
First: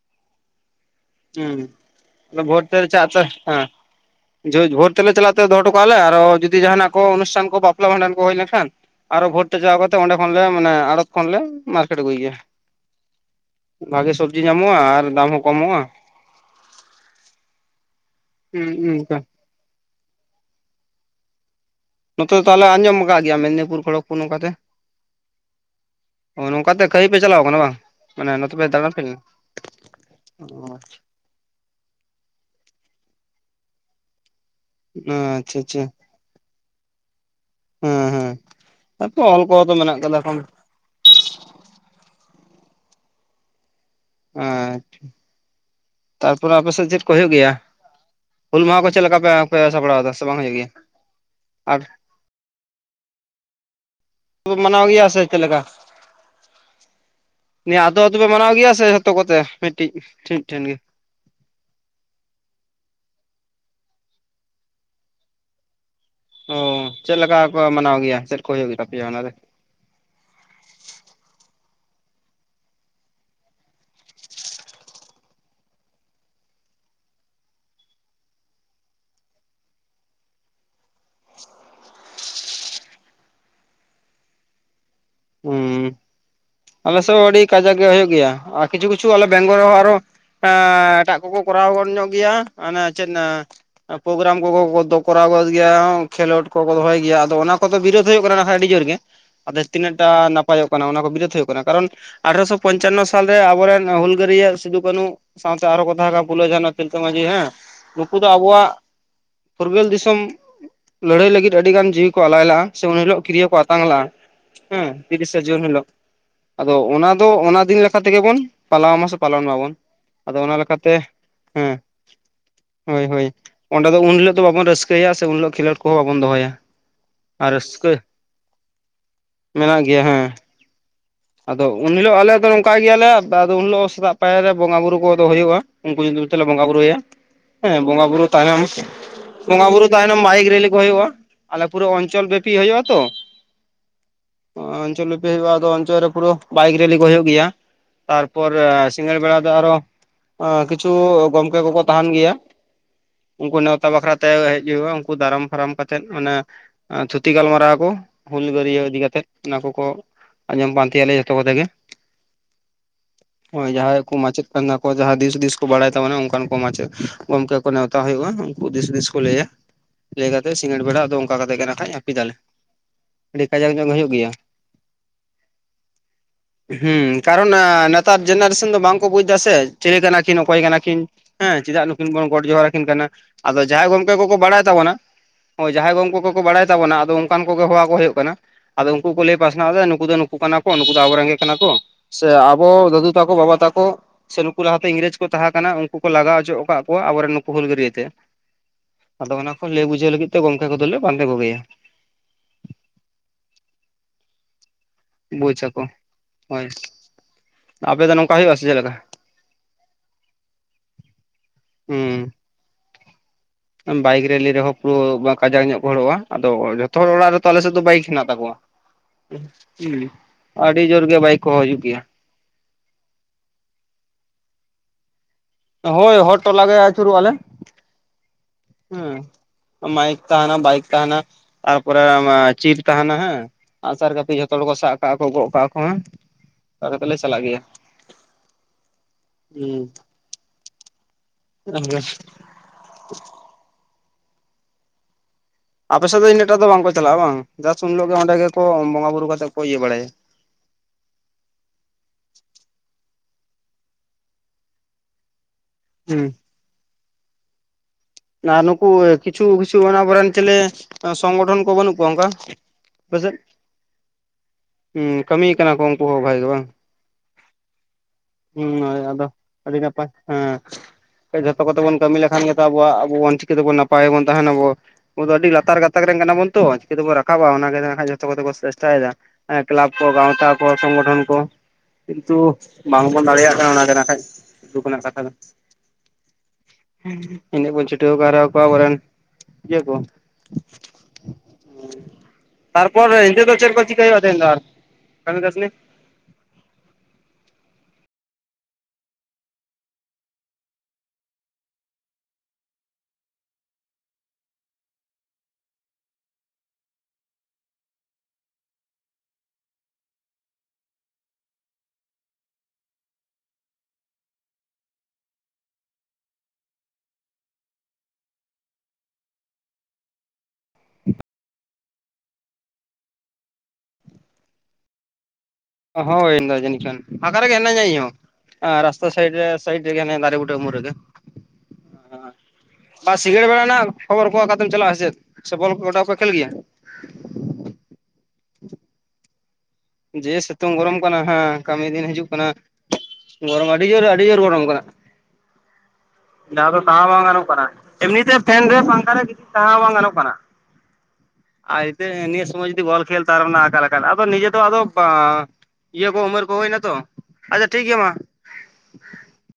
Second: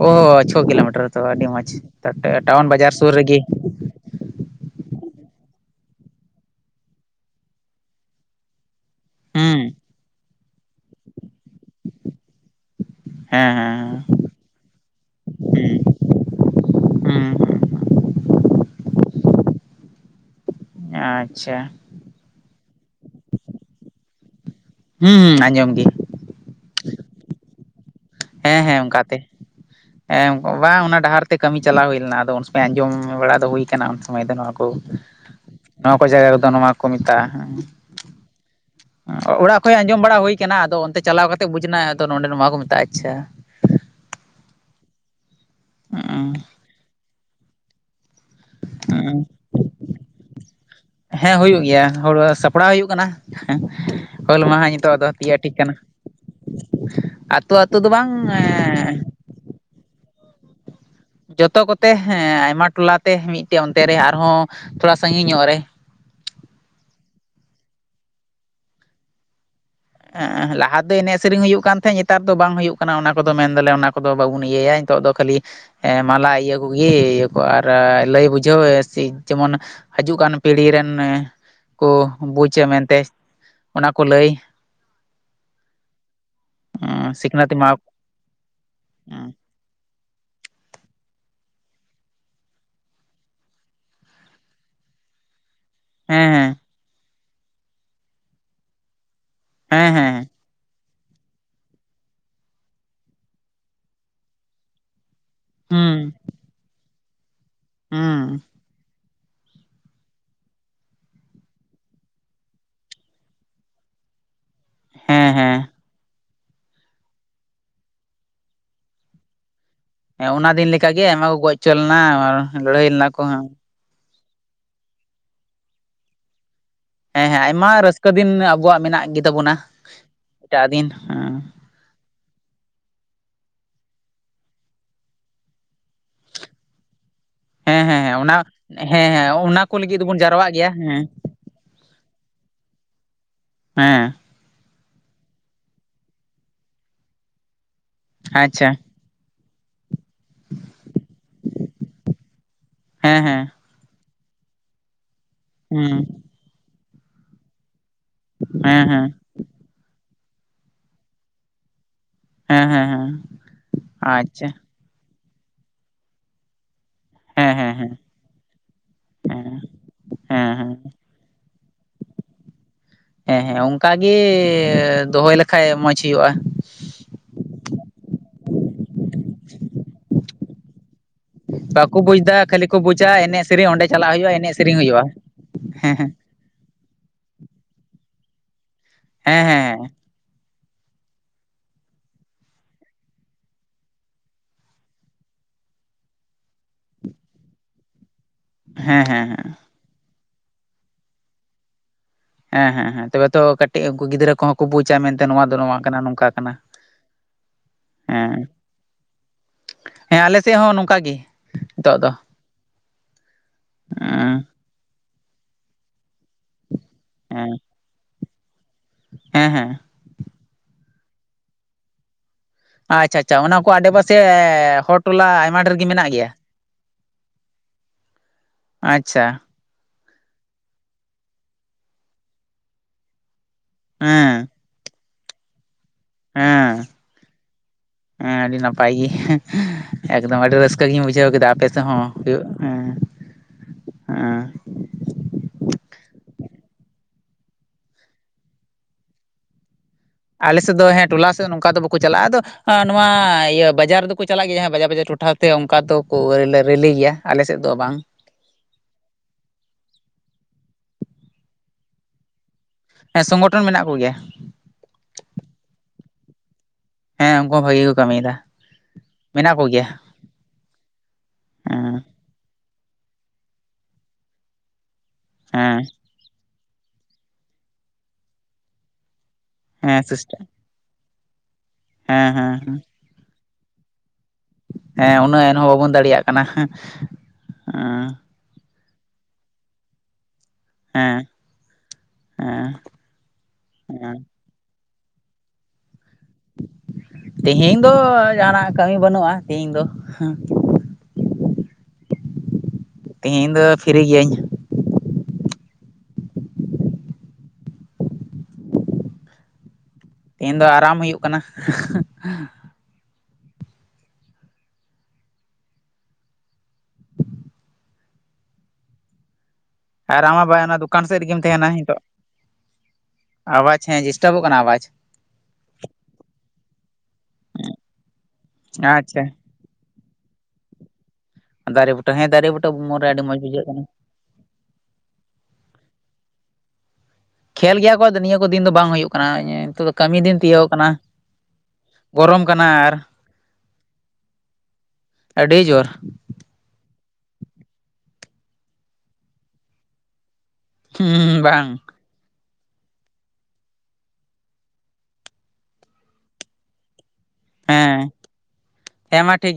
S1: ᱚ ᱪᱷᱚ ᱠᱤᱞᱳᱢᱤᱴᱟᱨ ᱛᱚ ᱟᱹᱰᱤ
S2: ᱦᱩᱸ
S1: ᱢᱚᱸᱡᱽ
S2: ᱵᱷᱳᱨ
S1: ᱴᱟᱣᱩᱱ
S2: ᱛᱮ
S1: ᱵᱟᱡᱟᱨ
S2: ᱪᱟᱜ
S1: ᱥᱩᱨ
S2: ᱛᱮ
S1: ᱨᱮᱜᱮ
S2: ᱦᱮᱸ ᱵᱷᱳᱨ ᱛᱮᱞᱮ ᱪᱟᱞᱟᱜ ᱛᱮ ᱫᱚᱦᱚ ᱦᱚᱴᱚ ᱠᱟᱜ-ᱟ᱾ ᱞᱮ ᱟᱨᱚ ᱡᱩᱫᱤ ᱡᱟᱦᱟᱱᱟᱜ ᱠᱚ ᱚᱱᱩᱥᱴᱷᱟᱱ ᱠᱚ ᱵᱟᱯᱞᱟ ᱵᱷᱟᱸᱰᱟᱱ ᱠᱚ ᱦᱩᱭ ᱞᱮᱱᱠᱷᱟᱱ ᱟᱨᱚ ᱵᱷᱳᱨᱛᱮ
S1: ᱦᱩᱸ
S2: ᱪᱟᱞᱟᱣ ᱠᱟᱛᱮ ᱚᱸᱰᱮ ᱠᱷᱚᱱᱞᱮ ᱢᱟᱱᱮ ᱟᱲᱚᱛ ᱠᱷᱚᱱᱞᱮ ᱢᱟᱨᱠᱮᱴ ᱟᱹᱜᱩᱭ ᱜᱮᱭᱟ᱾
S1: ᱦᱮᱸ ᱦᱮᱸ
S2: ᱵᱷᱟᱜᱮ ᱥᱚᱵᱽᱡᱤ ᱧᱟᱢᱚᱜ-ᱟ᱾ ᱟᱨ ᱫᱟᱢ ᱦᱚᱸ ᱠᱚᱢᱚᱜ-ᱟ᱾
S1: ᱦᱩᱸ ᱦᱩᱸ
S2: ᱦᱩᱸ ᱦᱩᱸ ᱚᱱᱠᱟ
S1: ᱟᱪᱪᱷᱟ,
S2: ᱱᱚᱛᱮ ᱫᱚ ᱛᱟᱦᱚᱞᱮ ᱟᱸᱡᱚᱢ ᱠᱟᱜ ᱜᱮᱭᱟᱢ ᱢᱮᱫᱽᱱᱤᱯᱩᱨ ᱠᱷᱚᱲᱚᱜᱯᱩᱨ ᱱᱚᱝᱠᱟᱛᱮ,
S1: ᱦᱩᱸ ᱦᱩᱸ ᱟᱸᱡᱚᱢ ᱜᱮ᱾
S2: ᱚ ᱱᱚᱝᱠᱟᱛᱮ ᱠᱟᱹᱢᱤ ᱯᱮ ᱪᱟᱞᱟᱣ ᱠᱟᱱᱟ ᱵᱟᱝ, ᱢᱟᱱᱮ ᱱᱚᱛᱮ
S1: ᱦᱮᱸ
S2: ᱯᱮ
S1: ᱦᱮᱸ
S2: ᱫᱟᱬᱟᱱ ᱯᱮ
S1: ᱚᱱᱠᱟᱛᱮ ᱦᱮᱸ ᱵᱟᱝ ᱚᱱᱟ ᱰᱟᱦᱟᱨ ᱛᱮ ᱠᱟᱹᱢᱤ ᱪᱟᱞᱟᱣ ᱦᱩᱭ ᱞᱮᱱᱟ ᱟᱫᱚ ᱩᱱ ᱥᱚᱢᱚᱭ ᱟᱸᱡᱚᱢ ᱵᱟᱲᱟ ᱫᱚ ᱦᱩᱭ ᱠᱟᱱᱟ ᱩᱱ ᱥᱚᱢᱚᱭ ᱫᱚ ᱱᱚᱣᱟ ᱠᱚ
S2: ᱟᱪᱪᱷᱟ ᱟᱪᱪᱷᱟ᱾
S1: ᱱᱚᱣᱟ ᱠᱚ ᱡᱟᱭᱜᱟ ᱨᱮᱫᱚ ᱱᱚᱣᱟ ᱠᱚ ᱢᱮᱛᱟᱜᱼᱟ ᱦᱮᱸ᱾
S2: ᱦᱮᱸ ᱦᱮᱸ ᱛᱟᱨᱯᱚᱨ ᱚᱞ
S1: ᱚᱲᱟᱜ
S2: ᱠᱚᱦᱚᱸ ᱛᱚ
S1: ᱠᱷᱚᱡ
S2: ᱢᱮᱱᱟᱜ
S1: ᱟᱸᱡᱚᱢ
S2: ᱠᱟᱫᱟ
S1: ᱵᱟᱲᱟ ᱦᱩᱭ
S2: ᱮᱠᱷᱚᱱ
S1: ᱠᱟᱱᱟ ᱟᱫᱚ ᱚᱱᱛᱮ ᱪᱟᱞᱟᱣ ᱠᱟᱛᱮᱫ ᱵᱩᱡᱽᱷᱱᱟ ᱟᱫᱚ ᱱᱚᱰᱮ ᱱᱚᱣᱟ ᱠᱚ ᱢᱮᱛᱟᱜᱼᱟ ᱟᱪᱪᱷᱟ,
S2: ᱟᱪᱪᱷᱟ
S1: ᱦᱩᱸ
S2: ᱛᱟᱨᱯᱚᱨᱮ ᱟᱯᱮ ᱥᱮᱫ ᱪᱮᱫ ᱠᱚ ᱦᱩᱭᱩᱜ ᱜᱮᱭᱟ? ᱦᱩᱞ ᱢᱟᱦᱟᱸ ᱠᱚ ᱪᱮᱫ ᱞᱮᱠᱟ ᱯᱮᱼᱯᱮ ᱥᱟᱯᱲᱟᱣᱫᱟ ᱥᱮ ᱵᱟᱝ ᱦᱩᱭᱩᱜ ᱜᱮ ᱟᱨ
S1: ᱦᱩᱭ ᱥᱟᱯᱲᱟᱣ ᱦᱩᱭᱩᱜ ᱠᱟᱱᱟ ᱦᱩᱞ ᱢᱟᱦᱟᱸ
S2: ᱢᱟᱱᱟᱣ
S1: ᱱᱤᱛᱚᱜ
S2: ᱜᱮᱭᱟ ᱥᱮ ᱪᱮᱫ
S1: ᱛᱤᱭᱟᱹᱜ ᱴᱷᱤᱠ
S2: ᱞᱮᱠᱟ
S1: ᱠᱟᱱᱟ᱾ ᱟᱛᱳ ᱟᱛᱳ ᱫᱚ ᱵᱟᱝ ᱮᱸᱻ
S2: ᱢᱤᱜᱴᱮᱜ ᱴᱷᱤᱠ ᱴᱷᱮᱱ ᱜᱮ,
S1: ᱡᱚᱛᱚ ᱠᱚᱛᱮ ᱦᱮᱸ ᱟᱭᱢᱟ ᱴᱚᱞᱟᱛᱮ ᱢᱤᱫᱴᱮᱜ ᱚᱱᱛᱮ ᱨᱮ ᱟᱨᱦᱚᱸ ᱛᱷᱚᱲᱟ ᱥᱟᱺᱜᱤᱧ ᱧᱚᱜ ᱨᱮ,
S2: ᱦᱚᱸ ᱪᱮᱜ ᱞᱮᱠᱟ ᱠᱚ ᱢᱟᱱᱟᱣ ᱜᱮᱭᱟ ᱪᱮᱜ ᱠᱚ ᱦᱩᱭᱩᱜ ᱜᱮᱛᱟᱯᱮᱭᱟ ᱚᱱᱟᱨᱮ᱾
S1: ᱮᱸ ᱞᱟᱦᱟ ᱛᱮ ᱮᱱᱮᱡ ᱥᱮᱨᱮᱧ ᱦᱩᱭᱩᱜ ᱠᱟᱱ ᱛᱟᱦᱮᱸᱫ ᱱᱮᱛᱟᱨ ᱫᱚ ᱵᱟᱝ ᱦᱩᱭᱩᱜ ᱠᱟᱱᱟ ᱚᱱᱟ ᱠᱚᱫᱚ ᱢᱮᱱᱫᱟᱞᱮ ᱚᱱᱟ ᱠᱚᱫᱚ ᱵᱟᱵᱚᱱ ᱤᱭᱟᱹᱭᱟ᱾ ᱱᱤᱛᱚᱜ ᱫᱚ ᱠᱷᱟᱹᱞᱤ ᱮ ᱢᱟᱞᱟ ᱤᱭᱟᱹ ᱠᱚᱜᱮ ᱤᱭᱟᱹ ᱠᱚ ᱟᱨ ᱞᱟᱹᱭ ᱵᱩᱡᱷᱟᱹᱣ ᱥᱮ ᱡᱮᱢᱚᱱ, ᱦᱟᱹᱡᱩᱜ ᱠᱟᱱ ᱯᱤᱲᱦᱤ ᱨᱮᱱ ᱠᱚ ᱵᱩᱡᱟ ᱢᱮᱱᱛᱮ ᱚᱱᱟᱠᱚ ᱞᱟᱹᱭ
S2: ᱦᱩᱸ ᱟᱞᱮᱥᱮ ᱦᱚᱸ ᱟᱹᱰᱤ
S1: ᱥᱤᱠᱷᱱᱟᱹᱛ ᱮᱢᱟ
S2: ᱠᱟᱡᱟᱠ ᱜᱮ ᱦᱩᱭᱩᱜ ᱜᱮᱭᱟ ᱟᱨ ᱠᱤᱪᱷᱩ ᱠᱤᱪᱷᱩ ᱟᱞᱮ
S1: ᱦᱮᱸ
S2: ᱵᱮᱝᱜᱚᱞ ᱨᱮᱦᱚᱸ ᱟᱨᱚ, ᱮᱸ ᱮᱴᱟᱜ ᱠᱚᱠᱚ ᱠᱚᱨᱟᱣ ᱧᱚᱜ ᱜᱮᱭᱟ ᱟᱱᱮ ᱪᱮᱫ ᱯᱨᱳᱜᱨᱟᱢ ᱠᱚᱻᱠᱚ ᱫᱚ ᱠᱚᱨᱟᱣ ᱜᱚᱫ ᱜᱮᱭᱟ ᱠᱷᱮᱞᱚᱰ
S1: ᱦᱮᱸ
S2: ᱠᱚᱠᱚ ᱫᱚᱦᱚᱭ ᱜᱮᱭᱟ ᱟᱫᱚ ᱚᱱᱟ ᱠᱚᱫᱚ ᱵᱤᱨᱳᱫ ᱦᱩᱭᱩᱜ ᱠᱟᱱᱟ ᱟᱹᱰᱤ ᱡᱚᱨ ᱜᱮ᱾
S1: ᱦᱮᱸ ᱦᱮᱸ
S2: ᱛᱤᱱᱟᱹᱜᱴᱟ ᱱᱟᱯᱟᱭᱚᱜ ᱠᱟᱱᱟ ᱚᱱᱟ ᱠᱚ ᱵᱤᱨᱳᱫᱷ ᱦᱩᱭᱩᱜ ᱠᱟᱱᱟ ᱠᱟᱨᱚᱱ ᱟᱴᱷᱨᱚᱥᱚ ᱯᱚᱧᱪᱟᱱᱚ ᱥᱟᱞᱨᱮ ᱟᱵᱚᱨᱮᱱ ᱦᱩᱞᱜᱟᱹᱨᱭᱟ. ᱥᱤᱫᱩ ᱠᱟᱹᱱᱩ ᱥᱟᱶᱛᱮ ᱟᱨᱚ ᱠᱚ ᱛᱟᱦᱮᱸ
S1: ᱦᱩᱸ
S2: ᱠᱟᱱ ᱯᱩᱞᱟᱹ ᱡᱷᱟᱱᱚ ᱛᱤᱞᱠᱟᱹ ᱢᱟᱺᱡᱷᱤ ᱦᱮᱸ ᱱᱩᱠᱩ
S1: ᱦᱩᱸ
S2: ᱫᱚ ᱟᱵᱚᱣᱟᱜ, ᱯᱷᱩᱨᱜᱟᱹᱞ ᱫᱤᱥᱚᱢ ᱞᱟᱹᱲᱦᱟᱹᱭ ᱞᱟᱹᱜᱤᱫ ᱟᱹᱰᱤᱜᱟᱱ ᱡᱤᱣᱤ ᱠᱚ ᱟᱞᱟᱭ ᱞᱟᱜᱼᱟ ᱥᱮ ᱩᱱ ᱦᱤᱞᱳ ᱠᱤᱨᱭᱟᱹ ᱠᱚ ᱟᱛᱟᱝ ᱞᱟᱜᱼᱟ᱾ ᱦᱮᱸ ᱛᱤᱨᱤᱥᱮ ᱡᱩᱱ ᱦᱤᱞᱚᱜ, ᱟᱫᱚ ᱚᱱᱟ ᱫᱚ ᱚᱱᱟ ᱫᱤᱱ ᱞᱮᱠᱟ ᱛᱮᱜᱮᱵᱚᱱ ᱯᱟᱞᱟᱣ ᱢᱟ ᱥᱮ ᱯᱟᱞᱚᱱ ᱢᱟᱵᱚᱱ᱾
S1: ᱦᱮᱸ
S2: ᱟᱫᱚ
S1: ᱚᱱᱟ ᱫᱤᱱ
S2: ᱞᱮᱠᱟᱛᱮ
S1: ᱞᱮᱠᱟᱜᱮ ᱟᱭᱢᱟ ᱠᱚ ᱜᱚᱡ ᱦᱚᱪᱚ
S2: ᱦᱮᱸ
S1: ᱞᱮᱱᱟ ᱟᱨ ᱞᱟᱹᱲᱦᱟᱹᱭ
S2: ᱦᱳᱭ
S1: ᱞᱮᱱᱟ ᱠᱚ
S2: ᱦᱳᱭ ᱚᱸᱰᱮ ᱫᱚ ᱩᱱ ᱦᱤᱞᱳᱜ ᱫᱚ ᱵᱟᱵᱚᱱ ᱨᱟᱹᱥᱠᱟᱹᱭᱟ ᱥᱮ ᱩᱱ ᱦᱤᱞᱚᱜ ᱠᱷᱮᱞᱚᱰ ᱠᱚᱦᱚᱸ ᱵᱟᱵᱚᱱ ᱫᱚᱦᱚᱭᱟ᱾
S1: ᱦᱮᱸ ᱦᱮᱸ ᱟᱭᱢᱟ ᱨᱟᱹᱥᱠᱟᱹ ᱫᱤᱱ ᱟᱵᱚᱣᱟᱜ ᱢᱮᱱᱟᱜ ᱜᱮ
S2: ᱢᱮᱱᱟᱜ ᱜᱮᱭᱟ ᱦᱮᱸ᱾ ᱟᱫᱚ ᱩᱱ ᱦᱤᱞᱚᱜ ᱟᱞᱮᱫᱚ ᱱᱚᱝᱠᱟ ᱜᱮᱭᱟᱞᱮ ᱟᱫᱚ ᱩᱱᱤᱞᱳᱜ ᱥᱮᱛᱟᱜ ᱯᱟᱭᱟᱨᱮ ᱵᱚᱸᱜᱟ ᱵᱩᱨᱩ ᱠᱚᱫᱚ ᱦᱩᱭᱩᱜᱼᱟ, ᱩᱱᱠᱩ ᱧᱩᱛᱩᱢ ᱛᱮᱞᱮ ᱵᱚᱸᱜᱟ ᱵᱩᱨᱩᱭᱟ᱾
S1: [inaudible]
S2: ᱦᱮᱸ ᱵᱚᱸᱜᱟ ᱵᱩᱨᱩ ᱛᱟᱭᱱᱚᱢ
S1: ᱦᱮᱸ ᱦᱮᱸ ᱚᱱᱟ
S2: ᱵᱚᱸᱜᱟ
S1: ᱠᱚ
S2: ᱵᱩᱨᱩ
S1: ᱞᱟᱹᱜᱤᱫ ᱫᱚᱵᱚᱱ
S2: ᱛᱟᱭᱱᱚᱢ
S1: ᱡᱟᱨᱣᱟᱜ
S2: ᱵᱟᱭᱤᱠ ᱨᱮᱞᱤ
S1: ᱜᱮᱭᱟ
S2: ᱠᱚ
S1: ᱦᱮᱸ
S2: ᱦᱩᱭᱩᱜᱼᱟ᱾ ᱟᱞᱮ ᱯᱩᱨᱟᱹᱣ ᱚᱧᱪᱚᱞ ᱵᱮᱯᱤ ᱦᱩᱭᱩᱜᱼᱟ ᱛᱚ᱾
S1: ᱦᱮᱸ
S2: ᱚᱧᱪᱚᱞ ᱵᱤᱯᱤ ᱦᱩᱭᱩᱜᱼᱟ, ᱚᱧᱪᱚᱞ ᱨᱮ ᱯᱩᱨ ᱵᱟᱭᱤᱠ ᱨᱮᱞᱤ ᱠᱚ ᱦᱚ ᱦᱩᱭᱩᱜ ᱜᱮᱭᱟ ᱛᱟᱨᱯᱚᱨ,
S1: ᱟᱪᱪᱷᱟ
S2: ᱥᱤᱸᱜᱟᱲ ᱵᱮᱲᱟ ᱫᱚ ᱟᱨᱦᱚᱸ ᱠᱤᱪᱷᱩ ᱜᱚᱝᱠᱮ ᱠᱚᱠᱚ ᱛᱟᱦᱮᱱ ᱜᱮᱭᱟ
S1: ᱦᱮᱸ ᱦᱮᱸ
S2: ᱩᱱᱠᱩ ᱱᱮᱣᱛᱟ ᱵᱟᱠᱷᱨᱟ ᱛᱮ ᱦᱮᱜ ᱦᱩᱭᱩᱜᱼᱟ ᱩᱱᱠᱩ ᱫᱟᱨᱟᱢ ᱯᱷᱟᱨᱟᱢ
S1: ᱦᱩᱸ
S2: ᱠᱟᱛᱮᱜ ᱚᱱᱮ ᱛᱷᱩᱛᱤ ᱜᱟᱞᱢᱟᱨᱟᱣ ᱠᱚ ᱦᱩᱞ ᱜᱟᱹᱨᱭᱟᱹ
S1: ᱦᱮᱸ
S2: ᱤᱫᱤ
S1: ᱦᱮᱸ
S2: ᱠᱟᱛᱮ᱾ ᱚᱱᱟ ᱠᱚᱠᱚ ᱟᱸᱡᱚᱢ ᱯᱟᱱᱛᱮᱭᱟᱞᱮ ᱡᱷᱚᱛᱚ ᱠᱚᱛᱮ ᱜᱮ᱾
S1: ᱦᱮᱸ ᱦᱮᱸ ᱦᱮᱸ
S2: ᱦᱳ ᱡᱟᱦᱟᱸᱭ ᱠᱚ ᱢᱟᱪᱮᱫ
S1: ᱟᱪᱪᱷᱟ
S2: ᱠᱟᱱ ᱠᱚ, ᱡᱟᱦᱟᱸᱭ ᱫᱤᱥ ᱦᱩᱫᱤᱥ ᱠᱚ ᱵᱟᱲᱟᱭ ᱛᱟᱵᱚᱱᱟ ᱚᱱᱠᱟᱱ ᱠᱚ ᱢᱟᱪᱮᱫ
S1: ᱦᱮᱸ
S2: ᱜᱚᱢᱠᱮ ᱠᱚ
S1: ᱦᱮᱸ ᱦᱮᱸ
S2: ᱱᱮᱣᱛᱟ ᱦᱩᱭᱩᱜᱼᱟ᱾ ᱩᱱᱠᱩ ᱫᱤᱥ ᱦᱩᱫᱤᱥ ᱠᱚ
S1: ᱦᱮᱸ
S2: ᱞᱟᱹᱭᱟ ᱞᱟᱹᱭ ᱠᱟᱛᱮ
S1: ᱦᱮᱸ ᱦᱮᱸ
S2: ᱥᱤᱸᱜᱟᱹᱲ ᱵᱮᱲᱟ ᱟᱫᱚ ᱚᱱᱠᱟ ᱠᱟᱛᱮ ᱠᱟᱱᱟ ᱠᱷᱟᱡ ᱚᱥᱯᱤᱫᱟᱞᱮ
S1: ᱦᱮᱸ
S2: ᱟᱹᱰᱤ
S1: ᱦᱮᱸ
S2: ᱠᱟᱡᱟᱠ ᱧᱚᱜ ᱦᱩᱭᱩᱜ
S1: ᱚᱱᱠᱟᱜᱮ
S2: ᱜᱮᱭᱟ
S1: ᱫᱚᱦᱚᱭ ᱞᱮᱠᱷᱟᱡ ᱢᱚᱸᱡᱽ ᱦᱩᱭᱩᱜᱼᱟ᱾
S2: ᱦᱮᱸ ᱠᱟᱨᱚᱱ ᱱᱮᱛᱟᱨ ᱡᱮᱱᱟᱨᱮᱥᱚᱱ ᱫᱚ ᱵᱟᱝ ᱠᱚ ᱵᱩᱡ ᱮᱫᱟ ᱥᱮ ᱪᱮᱞᱮ ᱠᱟᱱᱟ ᱠᱤᱱ ᱚᱠᱚᱭ ᱠᱟᱱᱟ ᱠᱤᱱ ᱦᱮᱸ ᱪᱮᱫᱟᱜ
S1: ᱵᱟᱠᱚ
S2: ᱱᱩᱠᱤᱱ
S1: ᱵᱩᱡ
S2: ᱵᱚᱱ ᱜᱚᱴ
S1: ᱫᱟ
S2: ᱡᱚᱦᱟᱨ
S1: ᱠᱷᱟᱹᱞᱤ ᱠᱚ
S2: ᱟᱠᱤᱱ ᱠᱟᱱᱟ
S1: ᱵᱩᱡᱟ ᱮᱱᱮᱡ
S2: ᱟᱫᱚ
S1: ᱥᱮᱨᱮᱧ
S2: ᱡᱟᱦᱟᱸᱭ
S1: ᱚᱸᱰᱮ ᱪᱟᱞᱟᱜ
S2: ᱜᱚᱝᱠᱮ
S1: ᱦᱩᱭᱩᱜᱼᱟ
S2: ᱠᱚ
S1: ᱮᱱᱮᱡ
S2: ᱵᱟᱲᱟᱭ
S1: ᱥᱮᱨᱮᱧ
S2: ᱛᱟᱵᱚᱱᱟ
S1: ᱦᱩᱭᱩᱜᱼᱟ
S2: ᱦᱳᱭ ᱡᱟᱦᱟᱸᱭ
S1: ᱦᱮᱸ ᱦᱮᱸ
S2: ᱜᱚᱝᱠᱮ ᱵᱟᱲᱟᱭ ᱛᱟᱵᱚᱱᱟ ᱟᱫᱚ ᱚᱱ ᱠᱚᱜᱮ ᱦᱚ ᱠᱚ ᱦᱩᱭᱩᱜ ᱠᱟᱱᱟ ᱟᱫᱚ ᱩᱱᱠᱩ ᱠᱚ ᱞᱟᱹᱭ
S1: ᱦᱮᱸ
S2: ᱯᱟᱥᱱᱟᱣ
S1: ᱦᱮᱸ
S2: ᱮᱫᱟ ᱱᱩᱠᱩ ᱫᱚ ᱠᱟᱱᱟ ᱠᱚ ᱱᱩᱠᱩ ᱫᱚ ᱟᱵᱚ ᱨᱮᱸᱜᱮ ᱠᱟᱱᱟ ᱠᱚ ᱥᱮ ᱟᱵᱚ ᱫᱟᱹᱫᱩ ᱛᱟᱠᱚ ᱵᱟᱵᱟ ᱛᱟᱠᱚ᱾ ᱥᱮ ᱱᱩᱠᱩ ᱞᱟᱦᱟᱛᱮ ᱤᱝᱨᱮᱡᱽ ᱠᱚ ᱛᱟᱦᱮᱸ ᱠᱟᱱᱟ ᱩᱱᱠᱩ ᱠᱚ ᱞᱟᱜᱟᱣ ᱦᱚᱪᱚ ᱟᱠᱟᱫ ᱠᱚᱣᱟ ᱟᱵᱚᱨᱮᱱ ᱱᱩᱠᱩ ᱦᱩᱞ ᱜᱟᱹᱨᱭᱟᱹ ᱛᱮ᱾
S1: ᱦᱮᱸ
S2: ᱟᱫᱚ ᱚᱱᱟ ᱠᱷᱚᱱ ᱞᱟᱹᱭ ᱵᱩᱡᱷᱟᱹᱣ ᱞᱟᱹᱜᱤᱫ ᱛᱮ ᱜᱚᱝᱠᱮ ᱠᱚ ᱫᱚ ᱞᱮ ᱯᱟᱱᱛᱮ ᱠᱚᱜᱮᱭᱟ᱾
S1: ᱦᱮᱸ ᱦᱮᱸ ᱦᱮᱸ ᱛᱚᱵᱮ ᱛᱚ ᱠᱟᱹᱴᱤᱡ ᱠᱩ ᱜᱤᱫᱽᱨᱟᱹ ᱠᱚᱦᱚᱸ ᱠᱚ ᱵᱩᱡᱟ ᱢᱮᱱᱛᱮ ᱱᱚᱣᱟ ᱫᱚ
S2: ᱵᱩᱡ
S1: ᱱᱚᱣᱟ
S2: ᱟᱠᱚ
S1: ᱠᱟᱱᱟ ᱱᱚᱝᱠᱟ ᱠᱟᱱᱟ᱾
S2: ᱦᱳᱭ ᱟᱯᱮ ᱫᱚ ᱱᱚᱝᱠᱟ
S1: ᱦᱮᱸ
S2: ᱦᱩᱭᱩᱜᱼᱟ ᱥᱮ ᱪᱮᱫ ᱞᱮᱠᱟ?
S1: ᱦᱮᱸ ᱟᱞᱮ ᱥᱮᱫ ᱦᱚᱸ ᱱᱚᱝᱠᱟ ᱜᱮ ᱱᱤᱛᱚᱜ ᱫᱚ᱾
S2: ᱦᱩᱸ ᱵᱟᱭᱤᱠ
S1: ᱦᱮᱸ
S2: ᱨᱮᱞᱤ ᱨᱮ ᱦᱳᱠ ᱯᱩᱨᱟᱹ ᱠᱟᱡᱟᱠ ᱧᱚᱜ ᱠᱚ ᱦᱚᱲᱚᱨᱚᱜᱼᱟ ᱟᱫᱚ ᱡᱷᱚᱛᱚ ᱦᱚᱲ ᱚᱲᱟᱜ ᱨᱮᱛᱚ
S1: ᱦᱮᱸ
S2: ᱟᱞᱮ ᱥᱮᱫ ᱫᱚ ᱵᱟᱭᱤᱠ ᱦᱮᱱᱟᱜ ᱛᱟᱠᱚᱣᱟ᱾
S1: ᱦᱮᱸ
S2: ᱦᱩᱸ ᱟᱹᱰᱤ ᱡᱳᱨ ᱜᱮ ᱵᱟᱭᱤᱠ ᱠᱚ ᱦᱚᱸ ᱦᱤᱡᱩᱜ ᱜᱮᱭᱟ᱾
S1: ᱟᱪᱪᱷᱟ ᱟᱪᱪᱷᱟ ᱚᱱᱟ ᱠᱚ ᱟᱰᱮ ᱯᱟᱥᱮ ᱦᱚᱲ ᱴᱚᱞᱟ ᱟᱭᱢᱟ ᱰᱷᱮᱨ ᱜᱮ ᱢᱮᱱᱟᱜ
S2: ᱦᱳᱭ
S1: ᱜᱮᱭᱟ
S2: ᱦᱚᱲ ᱴᱚᱞᱟ ᱜᱮ ᱟᱪᱩᱨᱣᱟᱞᱮ
S1: ᱟᱪᱪᱷᱟ
S2: ᱦᱮᱸ ᱢᱟᱭᱤᱠ ᱛᱟᱦᱮᱱᱟ, ᱵᱟᱭᱤᱠ ᱛᱟᱦᱮᱱᱟ, ᱛᱟᱨᱯᱚᱨᱮ ᱪᱤᱨ ᱛᱟᱦᱮᱱᱟ ᱦᱮᱸ᱾ ᱟᱜᱥᱟᱨ ᱠᱟᱹᱯᱤ
S1: ᱦᱮᱸ
S2: ᱡᱷᱚᱛᱚ ᱦᱚᱲ ᱠᱚ ᱥᱟᱵ ᱠᱟᱜᱼᱟ ᱠᱚ ᱜᱚᱜ ᱠᱟᱜ ᱠᱚ
S1: ᱦᱮᱸ
S2: ᱚᱱᱠᱟ ᱠᱟᱛᱮ ᱞᱮ ᱪᱟᱞᱟᱜ ᱜᱮᱭᱟ
S1: ᱦᱮᱸ ᱟᱹᱰᱤ ᱱᱟᱯᱟᱭ ᱜᱮ᱾ ᱮᱠᱫᱚᱢ ᱟᱹᱰᱤ ᱨᱟᱹᱥᱠᱟᱹᱜ ᱜᱤᱧ ᱵᱩᱡᱷᱟᱹᱣ ᱠᱮᱫᱟ ᱟᱯᱮ ᱥᱮᱫ ᱦᱚᱸ
S2: ᱦᱩᱸ
S1: ᱦᱩᱭᱩᱜ ᱦᱮᱸ ᱦᱮᱸ
S2: ᱟᱯᱮ ᱥᱮᱫ ᱫᱚ ᱤᱱᱟᱹᱜ ᱴᱟᱜ ᱫᱚ ᱵᱟᱝ ᱠᱚ ᱪᱟᱞᱟᱜᱼᱟ᱾ ᱵᱟᱝ ᱡᱟᱥ ᱩᱱ ᱦᱤᱞᱳᱜ ᱜᱮ ᱚᱸᱰᱮ ᱜᱮ ᱠᱚ ᱵᱚᱸᱜᱟ ᱵᱩᱨᱩ ᱠᱟᱛᱮᱫ ᱜᱮ ᱠᱚ ᱤᱭᱟᱹ ᱵᱟᱲᱟᱭᱟ᱾
S1: ᱟᱞᱮ ᱥᱮᱫ ᱫᱚ ᱦᱮᱸ ᱴᱚᱞᱟ ᱥᱮᱫ ᱱᱚᱝᱠᱟ ᱫᱚ ᱵᱟᱠᱚ ᱪᱟᱞᱟᱜᱼᱟ᱾ ᱟᱫᱚ ᱱᱚᱶᱟ ᱤᱭᱟᱹ ᱵᱟᱡᱟᱨ ᱫᱚ ᱠᱚ ᱪᱟᱞᱟᱜ ᱜᱮᱭᱟ ᱵᱟᱡ ᱵᱟᱡᱟᱨ ᱴᱚᱴᱷᱟ ᱛᱮ ᱚᱱᱠᱟ ᱫᱚ ᱠᱚ
S2: ᱦᱩᱸ
S1: ᱨᱤᱣᱞᱤ ᱜᱮᱭᱟ ᱟᱞᱮ ᱥᱮᱫ ᱫᱚ ᱵᱟᱝ᱾
S2: ᱟᱨ ᱱᱩᱠᱩ ᱠᱤᱪᱷᱩ ᱠᱤᱪᱷᱩ ᱚᱱᱟᱵᱷᱚᱨᱟᱱ ᱪᱮᱞᱮ ᱥᱚᱝ ᱜᱚᱴᱷᱚᱱ ᱠᱚ ᱵᱟᱹᱱᱩᱜ ᱠᱚᱣᱟ ᱚᱱᱠᱟ
S1: ᱦᱮᱸ ᱥᱚᱝ ᱜᱚᱴᱷᱚᱱ ᱢᱮᱱᱟᱜ ᱠᱚ ᱜᱮᱭᱟ᱾
S2: ᱦᱚᱸ ᱠᱟᱹᱢᱤᱭ ᱠᱟᱱᱟ ᱠᱚ ᱩᱱᱠᱩ ᱦᱚᱸ ᱵᱷᱟᱜ ᱫᱚ ᱵᱟᱝ
S1: ᱦᱮᱸ ᱩᱱᱠᱩ ᱦᱚᱸ ᱵᱷᱟᱜᱤ ᱜᱮ ᱠᱚ ᱠᱟᱹᱢᱤᱭᱮᱫᱟ
S2: ᱦᱩᱭ ᱟᱫᱚ
S1: ᱢᱮᱱᱟᱜ
S2: ᱟᱹᱰᱤ
S1: ᱠᱚᱜᱮᱭᱟ
S2: ᱱᱟᱯᱟᱭ ᱦᱮᱸ ᱡᱷᱚᱛᱚ ᱠᱚᱛᱮ ᱵᱚᱱ ᱠᱟᱹᱢᱤ ᱞᱮ ᱠᱷᱟᱱ ᱜᱮ ᱟᱵᱚ ᱟᱵᱚ ᱚᱞ ᱪᱤᱠᱤ ᱛᱮ ᱵᱚᱱ ᱱᱟᱯᱟᱭ ᱟᱵᱚᱱ ᱛᱟᱦᱮ ᱱᱟᱵᱚᱱ ᱟᱹᱰᱤ ᱞᱟᱛᱟᱨ
S1: ᱦᱮᱸ
S2: ᱠᱟᱱᱟ ᱵᱚᱱ ᱛᱚ ᱪᱤᱠᱟᱹ ᱛᱮᱵ ᱨᱟᱠᱟᱵᱟ ᱚᱱᱟ ᱡᱷᱚᱛᱚ ᱠᱚ ᱛᱮ ᱪᱮᱥᱴᱟᱭᱮᱫᱟ ᱠᱮᱞᱟᱵ
S1: ᱦᱮᱸ
S2: ᱠᱚ
S1: ᱥᱤᱥᱴᱟᱨ
S2: ᱜᱟᱶᱛᱟ ᱠᱚ ᱥᱚᱝᱜᱚᱴᱷᱚᱱ ᱠᱚ
S1: ᱦᱮᱸ
S2: ᱠᱤᱱᱛᱩ
S1: ᱦᱮᱸ
S2: ᱵᱟᱝ ᱵᱚᱱ ᱫᱟᱲᱮ ᱭᱟᱜ ᱠᱟᱱᱟ ᱚᱱᱟᱛᱮ ᱱᱟ ᱠᱷᱟᱡ ᱱᱚᱠᱟᱱᱟ
S1: ᱦᱮᱸ
S2: ᱠᱟᱛᱷᱟ
S1: ᱩᱱᱟᱹᱜ ᱮᱱᱦᱚᱸ ᱵᱟᱵᱚᱱ ᱫᱟᱲᱮᱭᱟᱜ ᱠᱟᱱᱟ ᱦᱮᱸ
S2: [unintelligible] [unintelligible] ᱠᱚ ᱟᱵᱚᱨᱮᱱ ᱤᱭᱟᱹ ᱠᱚ᱾
S1: ᱦᱮᱸ ᱦᱮᱸ ᱦᱮᱸ
S2: ᱛᱟᱨᱯᱚᱨ ᱱᱤᱛᱚᱜ ᱫᱚ ᱪᱮᱫ ᱠᱚᱪ ᱪᱤᱠᱟ ᱦᱩᱭᱩᱜᱼᱟ ᱛᱤᱦᱤᱧ ᱫᱚ᱾ [unintelligible]
S1: ᱛᱮᱦᱮᱧ ᱫᱚ ᱡᱟᱦᱟᱱᱟᱜ ᱠᱟᱹᱢᱤ ᱵᱟᱹᱱᱩᱜᱼᱟ ᱛᱮᱦᱮᱧ ᱫᱚ᱾ ᱛᱮᱦᱤᱧ ᱫᱚ ᱯᱷᱤᱨᱤ ᱜᱤᱭᱟᱹᱧ᱾ ᱛᱮᱦᱮᱧ ᱫᱚ ᱟᱨᱟᱢ ᱦᱩᱭᱩᱜ ᱠᱟᱱᱟ᱾ ᱟᱨ ᱟᱢ ᱢᱟ ᱵᱟᱭ ᱚᱱᱟ ᱫᱚᱠᱟᱱ ᱥᱮᱫ ᱨᱮᱜᱮᱢ ᱛᱟᱦᱮᱱᱟ ᱱᱤᱛᱚᱜ᱾ ᱟᱣᱟᱡ ᱦᱮᱸ ᱰᱤᱥ ᱴᱟᱵᱚᱜ ᱠᱟᱱᱟ ᱟᱣᱟᱡ᱾
S2: ᱦᱚᱸ [unintelligible] ᱱᱚᱛᱮ ᱨᱮᱜᱮ ᱦᱤᱱᱤᱧᱼᱟ ᱤᱧ ᱦᱚ ᱨᱟᱥᱛᱟ
S1: ᱟᱪᱪᱷᱟ
S2: ᱥᱟᱭᱤᱴ ᱨᱮ᱾ ᱥᱟᱸᱭᱤᱰ ᱨᱮᱜᱮ ᱦᱟᱱᱮ ᱫᱟᱨᱮ ᱵᱩᱴᱟᱹ ᱩᱢᱩᱞ ᱨᱮᱜᱮ
S1: ᱫᱟᱨᱮ ᱵᱩᱴᱟᱹ ᱦᱮᱸ ᱫᱟᱨᱮ ᱵᱩᱴᱟᱹ ᱩᱢᱚᱨ ᱨᱮ
S2: ᱵᱟ
S1: ᱟᱹᱰᱤ ᱢᱚᱡᱽ
S2: ᱥᱤᱸᱜᱟᱹᱲ
S1: ᱵᱩᱡᱷᱟᱹᱜ
S2: ᱵᱮᱲᱟ
S1: ᱠᱟᱱᱟ᱾
S2: ᱨᱮᱱᱟᱜ ᱠᱷᱚᱵᱚᱨ ᱠᱚ ᱚᱠᱟᱛᱮᱢ ᱪᱟᱞᱟᱜᱼᱟ ᱥᱮᱪᱮᱫ ᱥᱮ ᱵᱚᱞ ᱠᱚ ᱜᱚᱵᱟ ᱯᱮ ᱠᱷᱮᱞ ᱜᱮᱭᱟ?
S1: ᱠᱷᱮᱞ ᱜᱮᱭᱟᱠᱚ ᱟᱫᱚ ᱱᱤᱭᱟᱹ ᱠᱚ ᱫᱤᱱ ᱫᱚ ᱵᱟᱝ ᱦᱩᱭᱩᱜ ᱠᱟᱱᱟ, ᱱᱤᱛᱚᱜ ᱫᱚ ᱠᱟᱹᱢᱤ
S2: ᱡᱮ
S1: ᱫᱤᱱ ᱛᱤᱭᱳᱜ
S2: ᱥᱤᱛᱩᱝ ᱜᱚᱨᱚᱢ ᱠᱟᱱᱟ ᱦᱟ ᱠᱟᱹᱢᱤ ᱫᱤᱱ ᱦᱤᱡᱩᱜ
S1: ᱜᱚᱨᱚᱢ
S2: ᱠᱟᱱᱟ
S1: ᱟᱨ
S2: ᱜᱚᱨᱚᱢ ᱟᱹᱰᱤ ᱡᱳᱨ ᱟᱹᱰᱤ ᱡᱳᱨ ᱜᱚᱨᱚᱢ ᱠᱟᱱᱟ᱾
S1: ᱟᱹᱰᱤ ᱡᱳᱨ
S2: [unintelligible] ᱥᱟᱦᱟᱣ ᱵᱟᱝ ᱜᱟᱱᱚᱜ ᱠᱟᱱᱟ, ᱮᱢᱱᱤᱛᱮ ᱯᱷᱮᱱ ᱨᱮ ᱯᱟᱝᱠᱷᱟ ᱨᱮ ᱥᱟᱦᱟᱣ ᱵᱟᱝ ᱜᱟᱱᱚᱜ ᱠᱟᱱᱟ᱾
S1: ᱦᱩᱸ ᱦᱩᱸ ᱵᱟᱝ᱾
S2: ᱟᱭᱛᱮ ᱱᱤᱭᱟᱹ ᱥᱚᱢᱚᱭ ᱡᱩᱫᱤ ᱵᱚᱞ ᱠᱷᱮᱞ ᱛᱟᱨᱢᱟᱱᱮ ᱟᱠᱟᱞ ᱟᱠᱟᱞ ᱟᱫᱚ ᱱᱤᱡᱮ ᱫᱚ ᱟᱫᱚ [unintelligible] ᱤᱭᱟᱹ ᱠᱚ ᱩᱢᱮᱨ ᱠᱚ ᱦᱳᱭᱱᱟᱛᱚ ᱟᱪᱪᱷᱟ ᱴᱷᱤᱠ ᱜᱮᱭᱟ ᱢᱟ᱾
S1: ᱦᱮᱸ ᱦᱮᱸ ᱢᱟ ᱴᱷᱤᱠ᱾